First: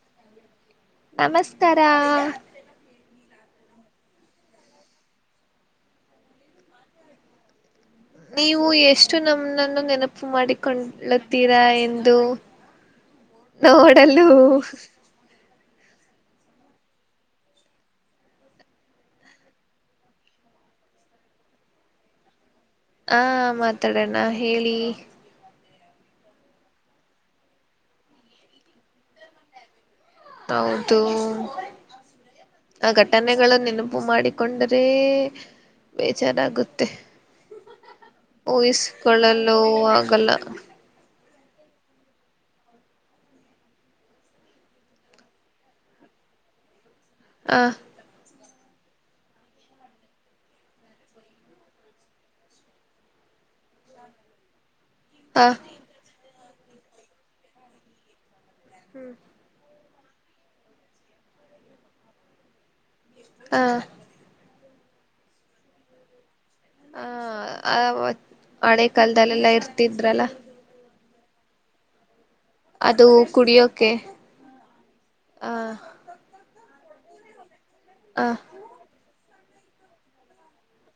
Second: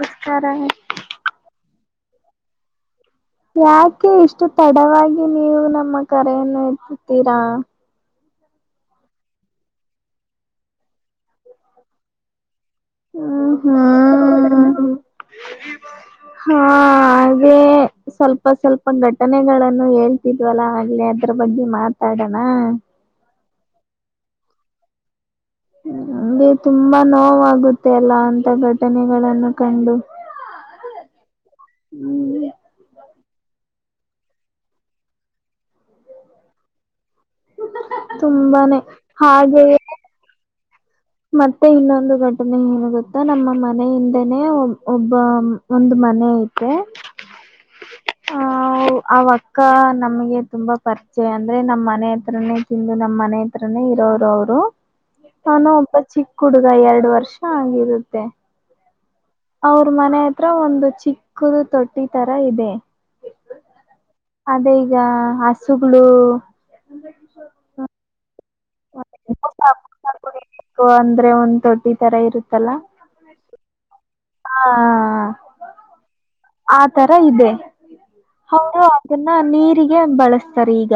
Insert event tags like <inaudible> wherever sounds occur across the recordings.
ನಮಸ್ಕಾರ ನಮಸ್ಕಾರಾ. ಯಾಕೆ ಇಷ್ಟು ತಡವಾಗಿ ನೀವು ನಮ್ಮ ಕರೆಯನ್ನು ಎತ್ತುತ್ತೀರಾ. ನೀವು ಎಷ್ಟು ನಮ್ಮನ್ನು ನೆನಪು ಮಾಡಿಕೊಳ್ಳುತ್ತೀರಾ ಎಂದು ನೋಡಲ್ಲ. ಹ ಹಾ ಹಾಗೇ ಸ್ವಲ್ಪ ಸ್ವಲ್ಪ ಘಟನೆಗಳನ್ನು ಹೇಳ್ ಿದ್ಲ್ಲ ಆಗ್ಲೆ ಅದ್ರ ಬಗ್ಗೆ ಮಾತಾಡೋಣ. ಹ ಮಾತಾಡಣ ಹೇಳಿ. ನಂಗೆ ತುಂಬಾ ನೋವಾಗುತ್ತೆ ಅಲ್ಲಾ ಅಂತ ಘಟನೆಗಳಗಳನ್ನು ಕಂಡು. ಹೌದು. ಆ ಘಟನೆಗಳು ನೆನಪು ಮಾಡಿಕೊಂಡರೆ ಬೇಜಾರಾಗುತ್ತೆ. ತುಂಬಾನೇ ಹೂಯಿಸಕೊಳ್ಳಲ್ಲ ಹಾಗೆಯೇ ಆಗಲ್ಲ. ಮತ್ತೆ ಇನ್ನೊಂದು ಘಟನೆ ಏನು ಗೊತ್ತಾ ನಮ್ಮ ಮನೆಯಿಂದನನೆ ಒಬ್ಬ ಒಂದು ಮನೆ ಐತೆ. ಆ ಹ ಆ ಅಕ್ಕ ನಮಗೆ ತುಂಬಾ ಪರಿಚಯ ಅಂದ್ರೆ ನಮ್ಮ್ ಮನೆ ಹತ್ರರನೇ ತಿಂದು ನಮ್ಮ್ ಮನೆ ಹತ್ರನೇ ಇರೋರು ಅವ್ರು ಹಾ ನಾನೊ ಒಬ್ಬ ಚಿಕ್ಕ ಹುಡುಗ ಎರಡು ವರ್ಷ ಆಗಿರುತ್ತೆ. ಹ್ಮ್ ಅವ್ರ ಮನೆ ಹತ್ರ ಒಂದು ಚಿಕ್ಕದು ತೊಟ್ಟಿ ತರ ಇದೆ. ಹಾ ಅದೇ ಈಗ ಹಸುಗಳು. ಹ ಹಳೆ ಕಾಲದಲ್ಲೆಲ್ಲಾ ಇರ್ತಿದ್ರಲ್ಲ. ಕುಡಿಬೇಕು ಅಂದ್ರೆ ಒಂದ್ ತೊಟ್ಟಿ ತರ ಇರುತ್ತಲ್ಲ. ಅದು ಕುಡಿಯೋಕೆ. ಹಾ ಆ ಆ ತರ ಇದೆ. ಆ ಅವರು ಅದನ್ನ ನೀರಿಗೆ ಬಳಸ್ತಾರೆ ಈಗ.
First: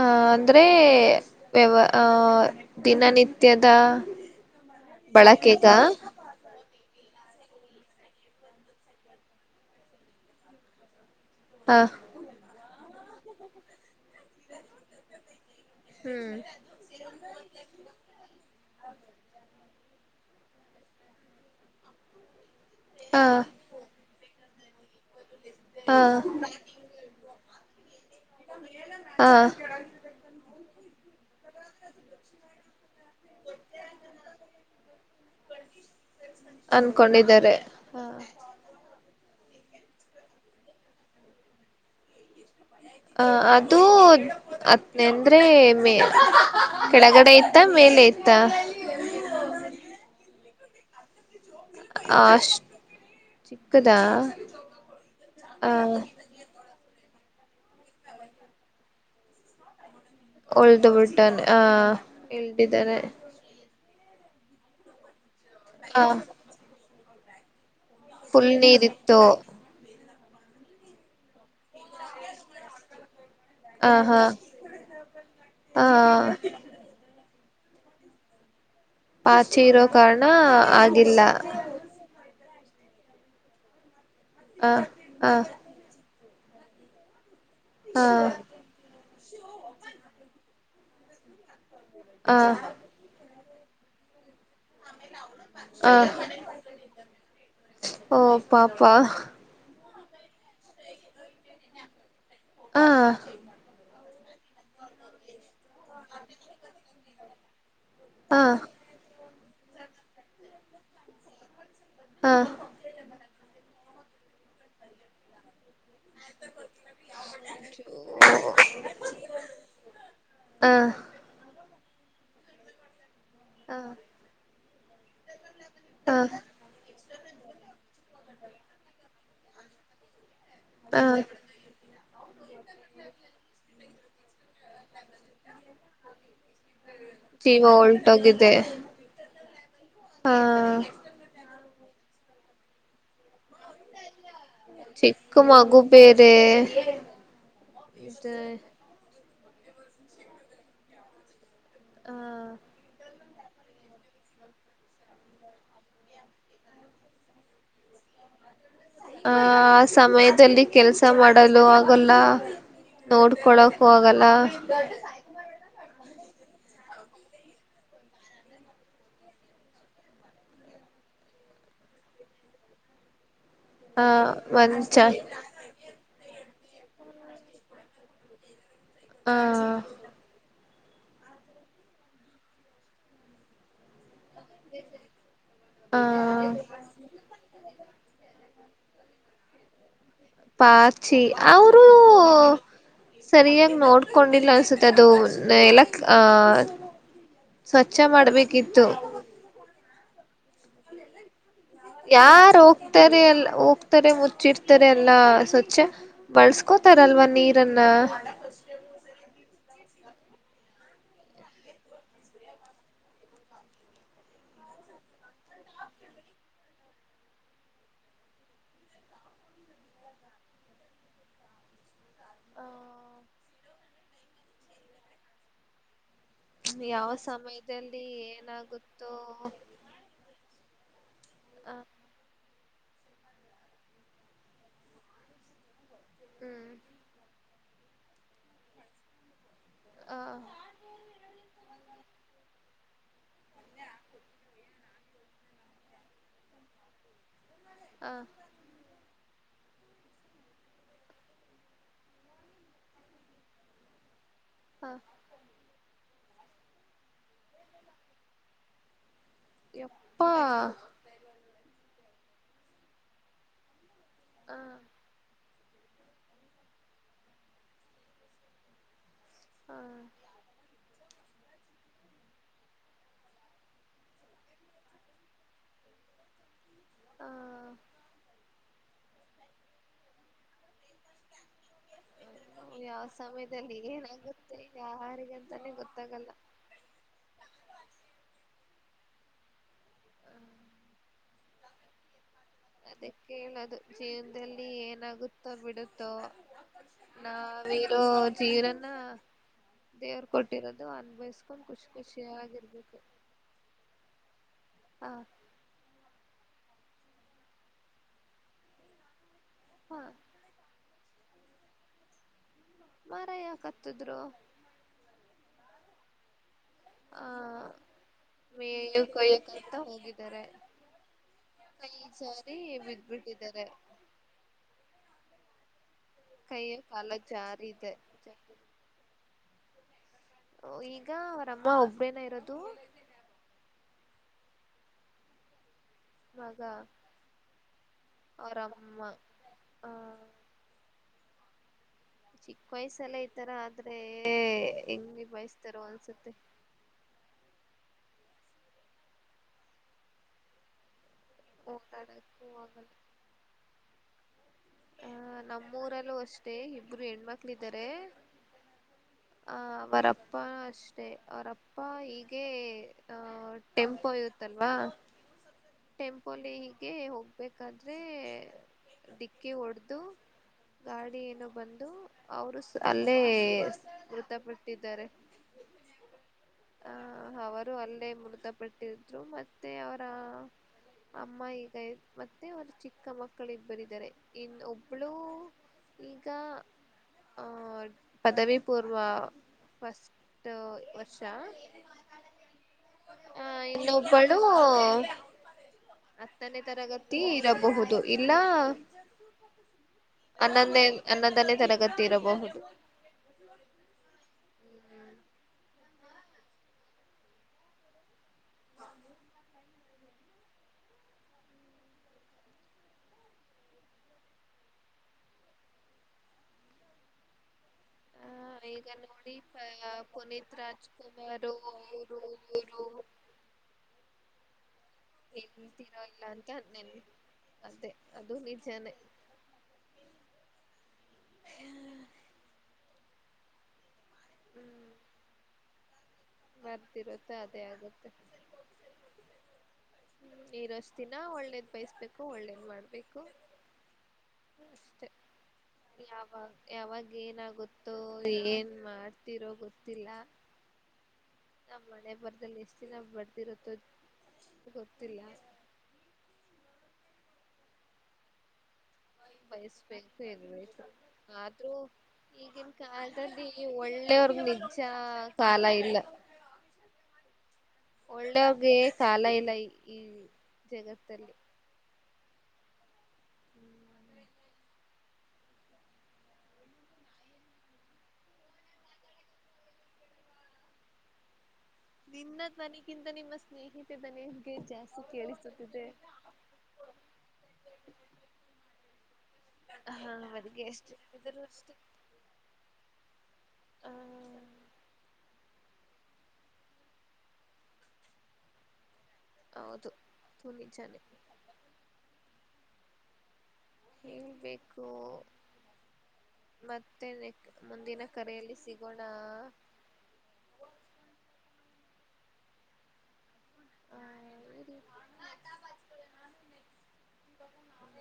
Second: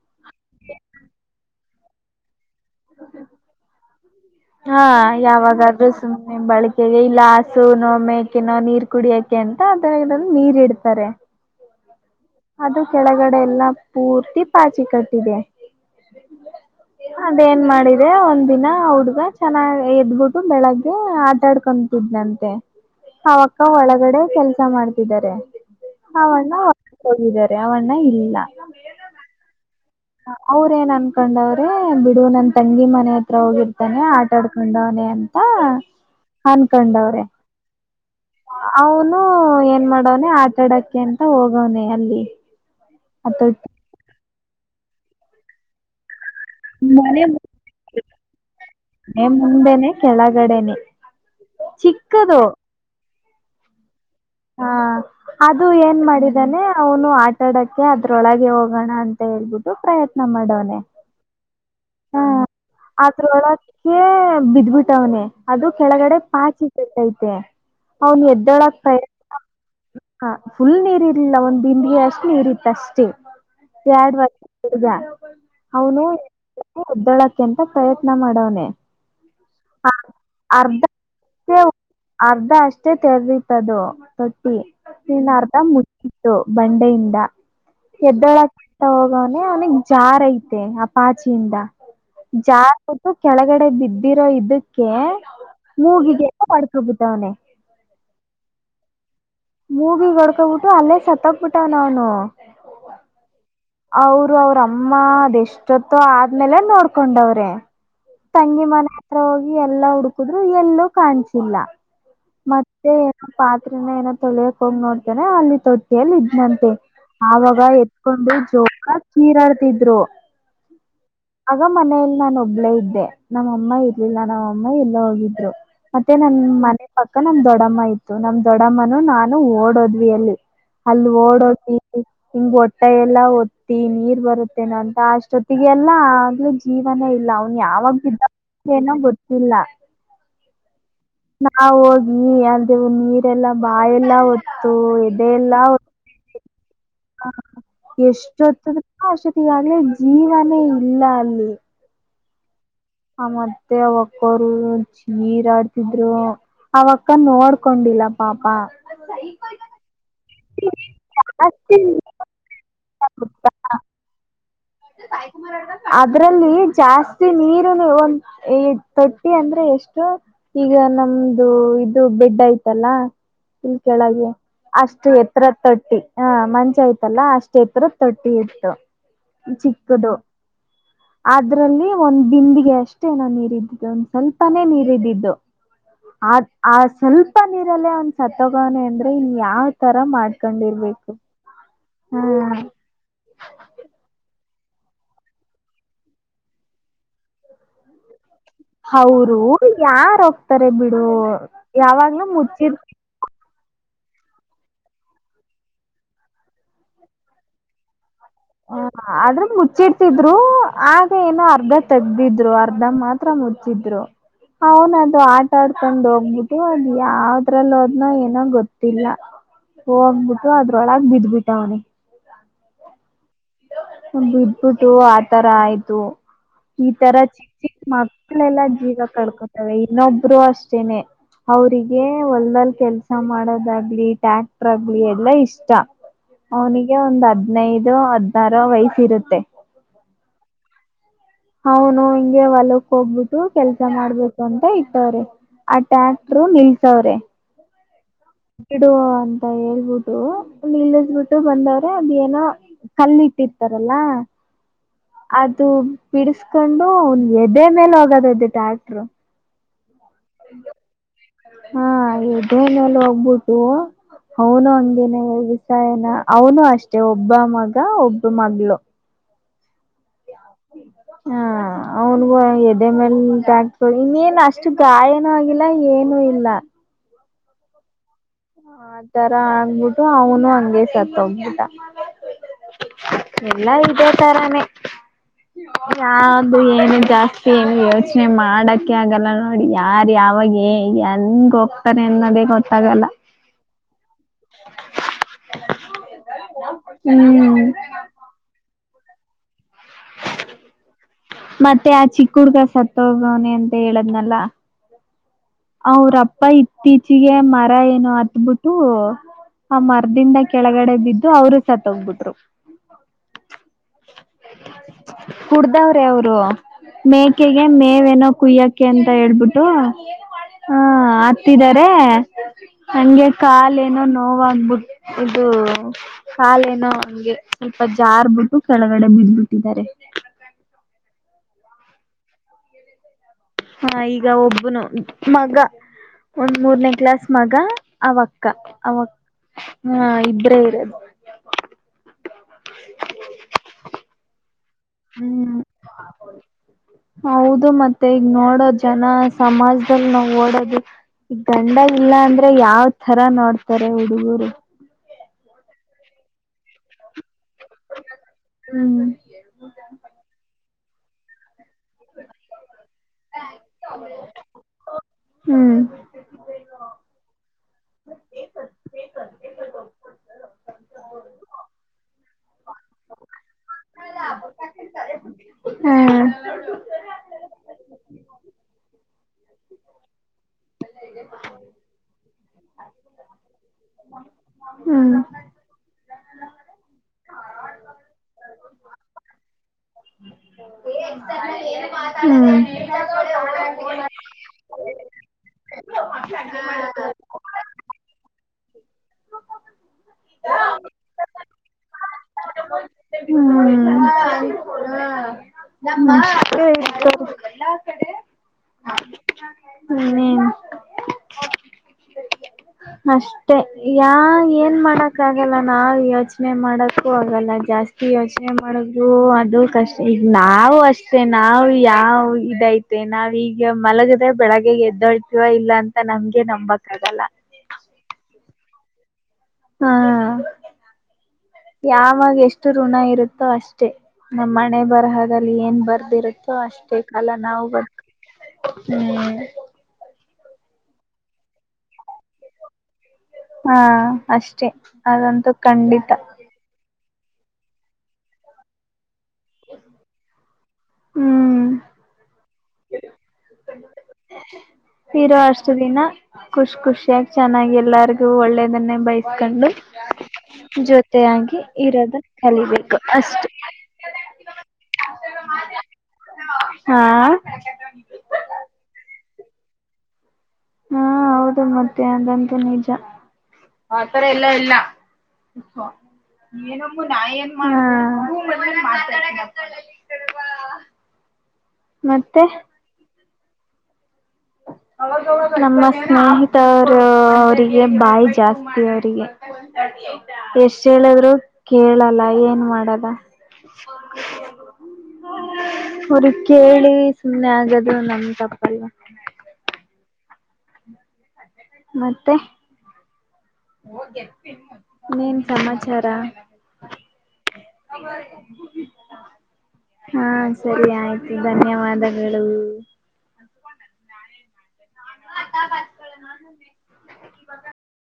ಆ ಅಂದ್ರೆ ವ್ಯವ ದಿನನಿತ್ಯದ ಹಾ ಬಳಕೆಗ ಯಾವಾಗಾದ್ರೂ ಸುಮ್ನೆ ಬಳಿ ಇಲ್ಲ ಹಾಸು ನೋ ಮೇಕೆ ನೋ ನೀರ್ ಕುಡಿಯಕೆ ಅಂತ ಅದ್ರಂದು ನೀರ್ ಇಡ್ತಾರೆ. ಹಾ ಅದು ಕೆಳಗಡೆ ಎಲ್ಲ ಪೂರ್ತಿ ಪಾಚಿ ಕಟ್ಟಿದೆ. ಅದೇಏನ್ ಮಾಡಿದೆ ಒಂದ್ ದಿನ ಹುಡ್ಗ ಚೆನ್ನಾಗ ಎದ್ಬಿಟ್ಟು ಬೆಳಗ್ಗೆ ಆಟಾಡ್ಕೊತಿದ್ನಂತೆ. ಹ ಅವಕ್ಕ ಒಳಗಡೆ ಕೆಲ್ಸ ಮಾಡ್ತಿದ್ದಾರೆ ಹ ಅವ ಹೋಗಿದ್ದಾರೆ ಅವಣ್ಣ ಇಲ್ಲಿಲ್ಲ. ಹಾ ಅವ್ರ ಏನ್ ಅನ್ಕೊಂಡವ್ರೆ ಬಿಡು ನನ್ ತಂಗಿ ಮನೆ ಹತ್ರ ಹೋಗಿರ್ತಾನೆ ಆಟ ಆಡ್ಕೊಂಡವನೇ ಅಂತ ಹಾ ಅನ್ಕೊಂಡಿದ್ದಾರೆ ಹ. ಅವನು ಏನ್ ಮಾಡವನನೆ ಆಟಾಡಕ್ಕೆ ಅಂತ ಹೋಗವನನೆ ಅಲ್ಲಿ. ಹ ಹತೋಟಿ ಅದು ಹತ್ನ ಅಂದ್ರೆ ಮೇ ಕೆಳಗಡೆ ಇತ್ತ ಮೇಲೆ ಇತ್ತ. ನ್ ಮುಂದೆನೆ ಕೆಳಗಡೆನೆೇ. ಅಷ್ಟ ಚಿಕ್ಕದ. ಹಾ ಅದು ಏನ್ ಮಾಡಿದಾನೆ ಅವನು ಆಟಾಡಕ್ಕೆ ಅದ್ರೊಳಗೆ ಹೋಗೋಣ ಅಂತ ಹೇಳ್ಬಿಟ್ಟು ಪ್ರಯತ್ನ ಮಾಡವ್ನೆ. ಟನ್ ಆ ಹಾ ಇಲ್ದಿದ್ದಾನೆ ಆದ್ರ ಒಳಕ್ಕೆ ಬಿದ್ಬಿಟ್ಟವನನೆ ಅದು ಹ ಕೆಳಗಡೆ ಪಾಚಿ ಕಟೈತೆ ಅವ್ನು ಫುಲ್ ಎದ್ದೊಳಕ್ ನೀರಿತ್ತು ಪ್ರಯತ್ನಪಟ್ಟ ಫುಲ್ ನೀರ್ ಇರ್ಲಿಲ್ಲ ಒಂದ್ ಬಿಂದಿಗೆಯಷ್ಟು ನೀರಿತ್ತ ಅಷ್ಟೇ ಎರಡು ಹ ವರ್ಷದ ಹುಡುಗ ಹಾ ಅವನು. ಹ ಎದ್ದೋಳಕೆ ಅಂತ ಪ್ರಯತ್ನ ಮಾಡವನೆ. ಪಾಚಿ ಇರೋ ಹ ಕಾರಣ ಅರ್ಧ ಆಗಿಲ್ಲ. ಅರ್ಧ ಅಷ್ಟೇ ತೆರದಿತ್ತದು ತೊಟ್ಟಿ ಆ ಇನ್ ಆ ಅರ್ಧ ಮು ಇತ್ತು ಬಂಡೆಯಿಂದ ಆ ಎದ್ದೊಳಕೆ ತ ಹೋಗವನನೆ ಅವನಿಗ್ ಜಾರೈತೆ ಆ ಪಾಚಿಯಿಂದ ಆ ಜಾರ್ ಒಟ್ಟು ಕೆಳಗಡೆ ಬಿದ್ದಿರೋ ಇದಕ್ಕೆ ಆ ಮೂಗಿಗೆಲ್ಲ ಮಾಡ್ಕೊಬಿಟ್ಟವನೆ. ಓ ಪಾಪಾ ಹ. ಮೂಗಗ್ ಹೊಡ್ಕೊಬಿಟ್ಟು ಅಲ್ಲೇ ಸತ್ತೋಕ್ಬಿಟೌನೌನು. ಹಾ ಅವರು ಅವ್ರಮ್ಮ ಅದೆಷ್ಟೊತ್ತೋ ಆದ್ಮೇಲೆ ನೋಡ್ಕೊಂಡವ್ರೆ. ಆ ತಂಗಿ ಮನೆ ಹತ್ರ ಹೋಗಿ ಎಲ್ಲಾ ಹುಡುಕುದ್ರು ಎಲ್ಲೂ ಕಾಣ್ಸಿಲ್ಲ. ಆ ಆ ಮತ್ತೆ ಏನೋ ಪಾತ್ರೆನ ಏನೋ ತೊಳಿಯಕ್ ಹೋಗ್ ನೋಡ್ತಾರೆ ಅಲ್ಲಿ ತೊಟ್ಟಿಯಲ್ ಇದ್ನಂತೆ. ಆವಾಗ ಎತ್ಕೊಂಡು ಜೋಕಾಕ್ ಚೀರಾಡ್ತಿದ್ರು. ಹಂ ಆಗ ಮನೆಯಲ್ ನಾನೊಬ್ಳೆ ಇದ್ದೆ. ನಮ್ಮ ಅಮ್ಮ ಇರ್ಲಿಲ್ಲ ನಮ್ಮ ಅಮ್ಮ ಎಲ್ಲೋ ಹೋಗಿದ್ರು ಮತ್ತೆ ಆ ನನ್ ಆ ಮ ಅಕ್ಕ ನಮ್ ದೊಡ್ಡಮ್ಮ ಇತ್ತು ನಮ್ ದೊಡ್ಡಮ್ಮನು ನಾನು ಓಡೋದ್ವಿ ಅಲ್ಲಿ. ಅಲ್ಲಿ ಓಡೋಗಿ. ಹಿಂಗ್ ಹೊಟ್ಟೆ ಎಲ್ಲಾ ಒತ್ತಿ ನೀರ್ ಬರುತ್ತೇನ ಅಂತ ಅಷ್ಟೊತ್ತಿಗೆ ಎಲ್ಲಾ ಆ ಜೀವನೇ ಇಲ್ಲ ಅವ್ನ್ ಜೀವ ಯಾವಾಗ ಹೊಲ್ಟೋಗಿದೆ ಬಿದ್ದವ್ನೇನೋ ಗೊತ್ತಿಲ್ಲ. ಹಾ ನಾವಿ ಹೋಗಿ ಅದು ನೀರ್ ಎಲ್ಲ ಬಾಯೆಲ್ಲಾ ಒತ್ತು ಎದೆ ಚಿಕ್ಕ ಎಲ್ಲಾ ಮಗು ಬೇರೆ ಒತ್ತಿದಿವಿ ಎಷ್ಟೊತ್ತದ ಅಷ್ಟೊತ್ತಿಗಾಗ್ಲೇ ಜೀವನೇ ಇಲ್ಲ ಅಲ್ಲಿ. ಆ ಆ ಮತ್ತೆ ಅವಕ್ಕರು ಚೀರಾಡ್ತಿದ್ರು. ಆವಕ್ಕ ನೋಡ್ಕೊಂಡಿಲ್ಲ ಪಾಪ. ಆ ಸಮಯದಲ್ಲಿ ಕೆಲಸ ಮಾಡಲು ಜಾಸ್ತಿ ಆಗಲ್ಲ. ಗೊತ್ತಾ ನೋಡ್ಕೊಳ್ಳಕು ಆಗಲ್ಲ. ಅದ್ರಲ್ಲಿ ಜಾಸ್ತಿ ನೀರುನು ಒಂದ್ ಈ ತೊಟ್ಟಿ ಅಂದ್ರೆ ಎಷ್ಟು ಈಗ ನಮ್ದು ಇದು ಬೆಡ್ ಐತಲ್ಲ. ಹ ಆ ಕೆಳಗೆ ಮಂಚ ಅಷ್ಟು ಎತ್ತರ ತೊಟ್ಟಿ. ಹಾ ಮಂಚ ಐತಲ್ಲ ಅಷ್ಟು ಎತ್ತರ ತೊಟ್ಟಿ ಇತ್ತು. ಆ ಚಿಕ್ಕದು ಅದ್ರಲ್ಲಿ ಒಂದ್ ಬಿಂದಿಗೆ ಅಷ್ಟೇ ಎನೊ ನೀರ ಇದಿದ್ದು. ಸ್ವಲ್ಪಾನೇ ನೀರಿದ್ದಿದ್ದು ಆ ಆ ಸ್ವಲ್ಪ ನೀರಲ್ಲೇ ಅವ್ನ್ ಸತ್ತೋಗವ್ನೆ ಅಂದ್ರೆ ಇನ್ ಯಾವ್ತರ ಮಾಡಿ ಪಾಚಿ ಅವರು. ಸರಿಯಾಗಿ ನೋಡ್ಕೊಂಡಿಲ್ಲ ಅನ್ಸುತ್ತೆ ಅದು ಎಲ್ಲ ಆ ಸ್ವಚ್ಛ ಮಾಡ್ಬೇಕ್ ಹೌರು ಯಾರ ಹೋಗ್ತಾರೆ ಬಿಡು ಯಾವಾಗ್ಲು ಮುಚ್ಚಿ ತ್ತರೆ ಎಲ್ಲ ಹೋಗ್ತಾರೆ ಮುಚ್ಚಿರ್ತಾರೆ ಎಲ್ಲಾ ಸ್ವಚ್ಛ ಬಳ್ಸ್ಕೋತಾರಲ್ವಾ ನೀರನ್ನ. ಅ ಆದ್ರೆ ಮುಚ್ಚಿಡ್ತಿದ್ರು ಆಗ ಏನೋ ಅರ್ಧ ತೆಗ್ದಿದ್ರು ಅರ್ಧ ಮಾತ್ರ ಮುಚ್ಚಿದ್ರು. ಅವನ ಅದು ಆಟ ಆಡ್ಕೊಂಡ್ ಹೋಗ್ಬಿುಟ್ಟು ಅದ್ ಯಾವ್ದ್ರಲ್ಲ ಹೋದ್ನೋ ಏನೋ ಗೊತ್ತಿಲ್ಲ. ಹೋಗ್ಬಿಟ್ಟು ಅದ್ರೊಳಗ ಬಿದ್ಬಿಟ್ಟಾವನೆ. ಅ ಬಿಟ್ಬಿಟ್ಟು ಆತರ ಆಯ್ತು. ಈ ಯಾವ ತರ ಚಿಕ್ಕ ಚಿಕ್ಕ ಸಮಯದಲ್ಲಿ ಮಕ್ಳೆಲ್ಲ ಜೀವ ಏನಾಗುತ್ತೋ ಕಳ್ಕೊತವೆ ಇನ್ನೊಬ್ರು ಅಷ್ಟೇನೆ. ಆ ಅವ್ರಿಗೆ ಹೊಲ್ದಲ್ಲಿ ಕೆಲ್ಸ ಮಾಡೋದಾಗ್ಲಿ ಟ್ಯಾಕ್ಟರ್ ಆಗ್ಲಿ ಎಲ್ಲ ಇಷ್ಟ. ಹ್ಮ್ ಅವನಿಗೆ ಒಂದ್ ಹದ್ನೈದು, ಹದ್ನಾರು ವಯಸ್ಸ್ ಇರುತ್ತೆ. ಅ ಅವನು ಹಿಂಗೆ ಹೊಲಕ್ ಹೋಗ್ಬಿಟ್ಟು ಕೆಲ್ಸ ಮಾಡ್ಬೇಕು ಅಂತ ಇಟ್ಟಾರೆ. ಆ ಟ್ಯಾಕ್ಟ್ರು ನಿಲ್ಸವ್ರೆ. ಅ ಓಕೆ ಬಿಡು ಅಂತ ಹೇಳ್ಬಿಟ್ಟು ನಿಲ್ಲಿಸಬಿಟ್ಟು ಬಂದವ್ರೆ ಅದೇನೋ ಕಲ್ಲ ಇಟ್ಟಿರ್ತಾರಲ್ಲಾ ಹ ಅದು ಬಿಡಿಸಕೊಂಡು ಅವನ್ ಎದೆ ಮೇಲೆ <unintelligible> ಟ್ಯಾಕ್ಟ್ರು. ಎಪ್ಪ ಹಾ ಎದೆ ಮ್ಯಾಲ್ ಹೋಗ್ಬಿಟ್ಟು ಆ ಅವನು ಹಂಗೇನೆ ವಿಸಾಯನ ಅವನು ಅಷ್ಟೆ ಒಬ್ಬ ಮಗ, ಒಬ್ಬ ಮಗಳು. ಹಾ ಅ ಅವನ್ಗೂ ಎದೆ ಮೇಲ್ <unintelligible> ಇನ್ನೇನ್ ಅಷ್ಟು ಗಾಯನೂ ಆಗಿಲ್ಲ ಏನು ಇಲ್ಲ. ಅ ಆತರ ಆಗ್ಬಿಟ್ಟು ಅವನು ಹಂಗೆ ಸತ್ತೋಗ್ಬಿಟ್ಟ. ಯಾವ ಎಲ್ಲಾ ಸಮಯದಲ್ಲಿ ಇದೇ ಏನಾಗುತ್ತೆ ತರಾನೇ ಯಾರಿಗಂತಾನೆ ಗೊತ್ತಾಗಲ್ಲ. ಅದು ಏನು ಜಾಸ್ತಿ ಹೆಂಗ್ ಯೋಚನೆ ಮಾಡಕ್ಕೆ ಆಗಲ್ಲ ನೋಡಿ ಯಾರ ಯಾವಾಗ <unintelligible> ಹೆಂಗ ಹೋಗ್ ಗ್ತಾರೆ ಅನ್ನೋದೆ ಗೋ ಅದಕ್ಕೆ ಅನ್ನೋದು ಜೀವ ದಲ್ಲಿ ಏನಾಗುತ್ತ ಬಿಡುತ್ತೋ ಹ್ಮ್ ನಾವಿರೋ <unintelligible> ದೇವರ್ ಕೊಟ್ಟಿರೋದು ಅನ್ಬಯಸ್ಕೊಂಡು ಖುಷಿ ಖುಷಿ ಆಗಿರ್ಬೇಕು. ಅವ್ನೆ ಅಂತ ಹೇಳದ್ನಲ್ಲ. ಹಾ ಅವ್ರಪ್ಪ ಇತ್ತೀಚಿಗೆ ಮರ ಏನೋ ಹತ್ಬಿಟ್ಟು ಆ ಹ ಮರದಿಂದ ಕೆಳಗಡೆ ಬಿದ್ದು ಅವರು ಸತ್ತ್ ಹೋಗ್ಬಿಟ್ರು. ಮರ ಯಾಕ್ ಹತ್ತದ್ರು. ಕುಡ್ದಾವ್ರೆ ಅವರು. ಆ ಮೇಕೆಗೆ ಮೇವೇನೋ ಕುಯ್ಯಕೆ ಮೇವು ಅಂತ ಹೇಳ್ಬಿಟ್ಟು ಕೊಯ್ಯಕಂತ ಹೋಗಿದ್ದಾರೆ ಹಾ ಹತ್ತಿದಾರೆ ಕೈ ಜಾರಿ ಹಂಗೆ ಬಿದ್ಬಿಟ್ಟಿದ್ದಾರೆ ಕಾಲ ಇನ್ನೋ ನೋವ ಅಂದ್ ಅಂದ್ಬಿಟ್ಟು ಇದು ಕಾಲ ಕೈಯ ಏನೋ ಕಾಲ ಹಂಗೆ ಜಾರಿ ಸ್ವಲ್ಪ ಇದೆ ಜಾರ್ ಬಿಟ್ಟು ಕೆಳಗಡೆ ಬಿದ್ದ್ ಬಿಟ್ಟಿದ್ದಾರೆ. ಈಗ ಅವರಮ್ಮ ಒಬ್ಬ್ರೇನೆ ಇರೋದು. ಹಾ ಈಗ ಒಬ್ಬನು ಮಗ ಒಂದ್ ಮಗ ಮೂರನೇ ಕ್ಲಾಸ್ ಮಗ ಅವಕ್ಕ ಅವ ಅವರಮ್ಮ ಆ ಹ ಇಬ್ಬರೆ ಇರೋದು ಚಿಕ್ಕ ವಯಸ್ಸಲ್ಲೆ ಈತರ ಆದ್ರೆ ಹೆಂಗೆ ಹ್ಮ್ ಬಯಸ್ತಾರೋ ಅನ್ಸತ್ತೆ ಹೌದು ಮತ್ತೆ ಈಗ ನೋಡೋ ಜನ ಸಮಾಜದಲ್ಲಿ ನಾವು ಓಡೋದು ಈ ಗಂಡ ಇಲ್ಲ ಓಡಾಡಕ್ಕೂ ಅಂದ್ರೆ ಆಗಲ್ಲ ಯಾವ್ ತರ ನೋಡ್ತಾರೆ ಹುಡುಗೂರು ಹ ನಮ್ಮೂರಲ್ಲೂ ಅಷ್ಟೇ ಇಬ್ಬರು ಹೆಣ್ಮಕ್ಳಇದ್ದಾರೆ ಹ್ಮ್ ಆ ಅವರಪ್ಪ ಅಷ್ಟೆ ಅವರಪ್ಪ ಹೀಗೇ ಆ ಟೆಂಪೋ ಇವತ್ತಲ್ವಾ ಹ್ಮ್ ಟೆಂಪೋಲಿ ಹಿಂಗೆ ಹೋಗ್ಬೇಕಾದ್ರೆ <inaudible> ಡಿಕ್ಕಿ ಹೊಡೆದು ಗಾಡಿ ಏನು ಬಂದು ಅವರು ಸು ಅಲ್ಲೇ ಮೃತಪಟ್ಟಿದ್ದಾರೆ. ಹ್ಮ್ ಆಹ ಅವರು ಅಲ್ಲೇ ಮೃತಪಟ್ಟಿದ್ರು ಮತ್ತೆ ಅವರ ಅಮ್ಮ ಈಗ ಮತ್ತೆ ಒಂದ್ ಚಿಕ್ಕ ಮಕ್ಕಳ ಇಬ್ಬರ ಬ್ರಿದ್ದಾರೆ ಇನ್ ಒಬ್ಳು ಹ್ಮ್ ಈಗಾ.... ಹ ಪದವಿ ಪೂರ್ವ <inaudible> ಫಸ್ಟ ವ ಏನೂ ಮಾತಾಡೋದೇ ಯಲ್ಲ ಕೊಡಿ ಅವರ ಅಂತೇ ಹ್ಮ್ ಅವಳು <inaudible> ಹತ್ತನೇ ತರಗತಿ ಇರಬಹುದು ಇಲ್ಲ ಅನ್ನೋದ್ದನೆ ಅನ್ನಂದನೇ ತರಗತಿ ಇರಬಹುದು ನೋಡಿರತವ ಹ್ಮ್ <inaudible> ಹ್ಮಹಾ <unintelligible> <inaudible> ಇನ್ನೇನ ಅಷ್ ಮತ್ತೆ ಯಾ ಏನ್ ಮಾಡಕ್ ಆಗಲ್ಲ ನಾವ್ ಯೋಚನೆ ಮಾಡಕ್ಕೂ ಆಗಲ್ಲ ಜಾಸ್ತಿ ಹ ಯೋಚನೆ ಈಗ ಮಾಡೋದು ನೋಡಿ ಅದು ಕಷ್ಟ ಈಗ ಪುನೀತ್ ನಾವು ಅಷ್ಟೇ ರಾಜ್ಕುಮಾರ್ ನಾವು ಅವರು ಇವರು ಯಾವ್ ಇದಐ್ತ ಮತ್ತೆ ನಾವ ಈಗ ಮಲಗದೆ ಬೆಳಗ್ಗೆ ಎದ್ದಳ್ತೀವ ಇಲ್ಲ ಅಂತ ನಮ್ಗೆ ನಂಬಕ್ ಆಗಲ್ಲ ಅಷ್ಟೇ ಅದು ನಿಜಾನೆ ಹಾ <inaudible> ಯಾವಾಗ ಎಷ್ಟು ಋಣ ಇರುತ್ತೋ ಅಷ್ಟೇ ನಮ್ಮ್ ಹಣೆ ಹ್ಮ್ ಬರಹದಲ್ಲಿ ಏನ್ ಬರ್ದಿರ ಹು ಅಷ್ಟೇ ಕಾಲ ಬರ್ತಿರುತ್ತೆ ಅದೇ ನಾವು ಬರ್ಕ ಆಗುತ್ತೆ ಹ್ಮ್ ಇರಸ್ಟ್ ದಿನ ಒಳ್ಳೇದ್ ಬಯಸ್ಬೇಕು ಒಳ್ಳೇದ್ ಮಾಡ್ಬೇಕು ಹಾ ಅಷ್ಟೇ ಅಷ್ಟೆ <inaudible> ಅದಂತೂ ಖಂಡಿತ ಯಾವಾಗ ಯಾವಾಗ ಏನಾಗುತ್ತೋ ಏನ್ ಮಾಡ್ತಿರೋ ಗೊತ್ತಿಲ್ಲ ಹ್ಮ್ ನಮ್ಮ್ ಹಣೆ ಬರ್ದಲ್ಲಿ ಎಷ್ಟು ದಿನ ಬರ್ದಿರುತ್ತೋ ಗೊತ್ತಿಲ್ಲ ಇರೋ ಅಷ್ಟ ದಿನ ಖುಷ ಖುಷಿಯಾಗಿ ಚೆನ್ನಾಗಿ ಎಲ್ಲರಿಗು ಒಳ್ಳೇದನ್ನೇ ಬಯಸ ಕಕೊಂಡು ಬಯಸ್ಬೇಕು ಇರ್ಬೇಕು <inaudible> ಜೊತೆಯಾಗಿ ಇರೋದನ್ನ ಕಲಿಬೇಕು ಅಷ್ಟೇ ಒಳ್ಳೆವರ್ಗ ನಿಜ್ಜಾ ಕಾಲ ಇಲ್ಲ ಹಾ <inaudible> ಒಳ್ಳಗೆ ಕಾಲ ಇಲ್ಲ ಈ ಹಾ ಜಗತ್ತದಲ್ಲಿ ಹೌದು ಮತ್ತೆ ಅದ ಅಂತು ನಿಜಾ <inaudible> ಅತಾರಾಯಲ್ಲಾ ಇಲ್ಲಾ <unintelligible> ಏನಮ್ಮು ನಾ ಏನ್ ಮಾಡಬೇಕು ಹಾ ಫೋನ್ ನಲ್ಲಿ ಮಾತಾಡಾಕತ್ತಾಳ್ ಈಕಡೆ ಬಾ <inaudible> ನಿನ್ನ ಧ್ವನಿಗಿಂತ ನಿಮ್ಮ ಸ್ನೇಹಿತ ಧ್ವನಿ ಗೆ ಜಾಸ್ತಿ ಕೇಳಿಸುತ್ತಿದೆ ಸರ್ರೂ ಅವರಿಗೆ ಬಾಯಿ ಜಾಸ್ತಿ ಅವರಿಗೆ ಹ ಅವರಿಗೆ ಎಷ್ಟ ಎಷ್ಟು ಹೇಳಿದ್ರು ಹೇಳಿದರು ಅಷ್ಟೇ ಕೇಳಲ್ಲ ಏನ್ ಮಾಡದ ಹ <unintelligible> ಅವ್ರಿಗ್ ಕೇಳಿ ಸುಮ್ಮ್ನೆ ಆಗದು ನಮ ತಪ್ಪಲ್ಲ ಹೌದು ಪುಲಿಚೆಲಿ ಮತ್ತೆ ಹೇಳ್ಬೇಕು ಇನೆನ್ ಸಮಾಚಾರಾ ಮತ್ತೆ ನೆಕ್ ಮುಂದಿನ ಕರೆಯಲ್ಲಿ ಸಿಗೋಣ ಹಾ ಸರಿ ಆಯ್ತು ಧನ್ಯವಾದಗಳು ಹಾ ಹೇಳರಿ <unintelligible>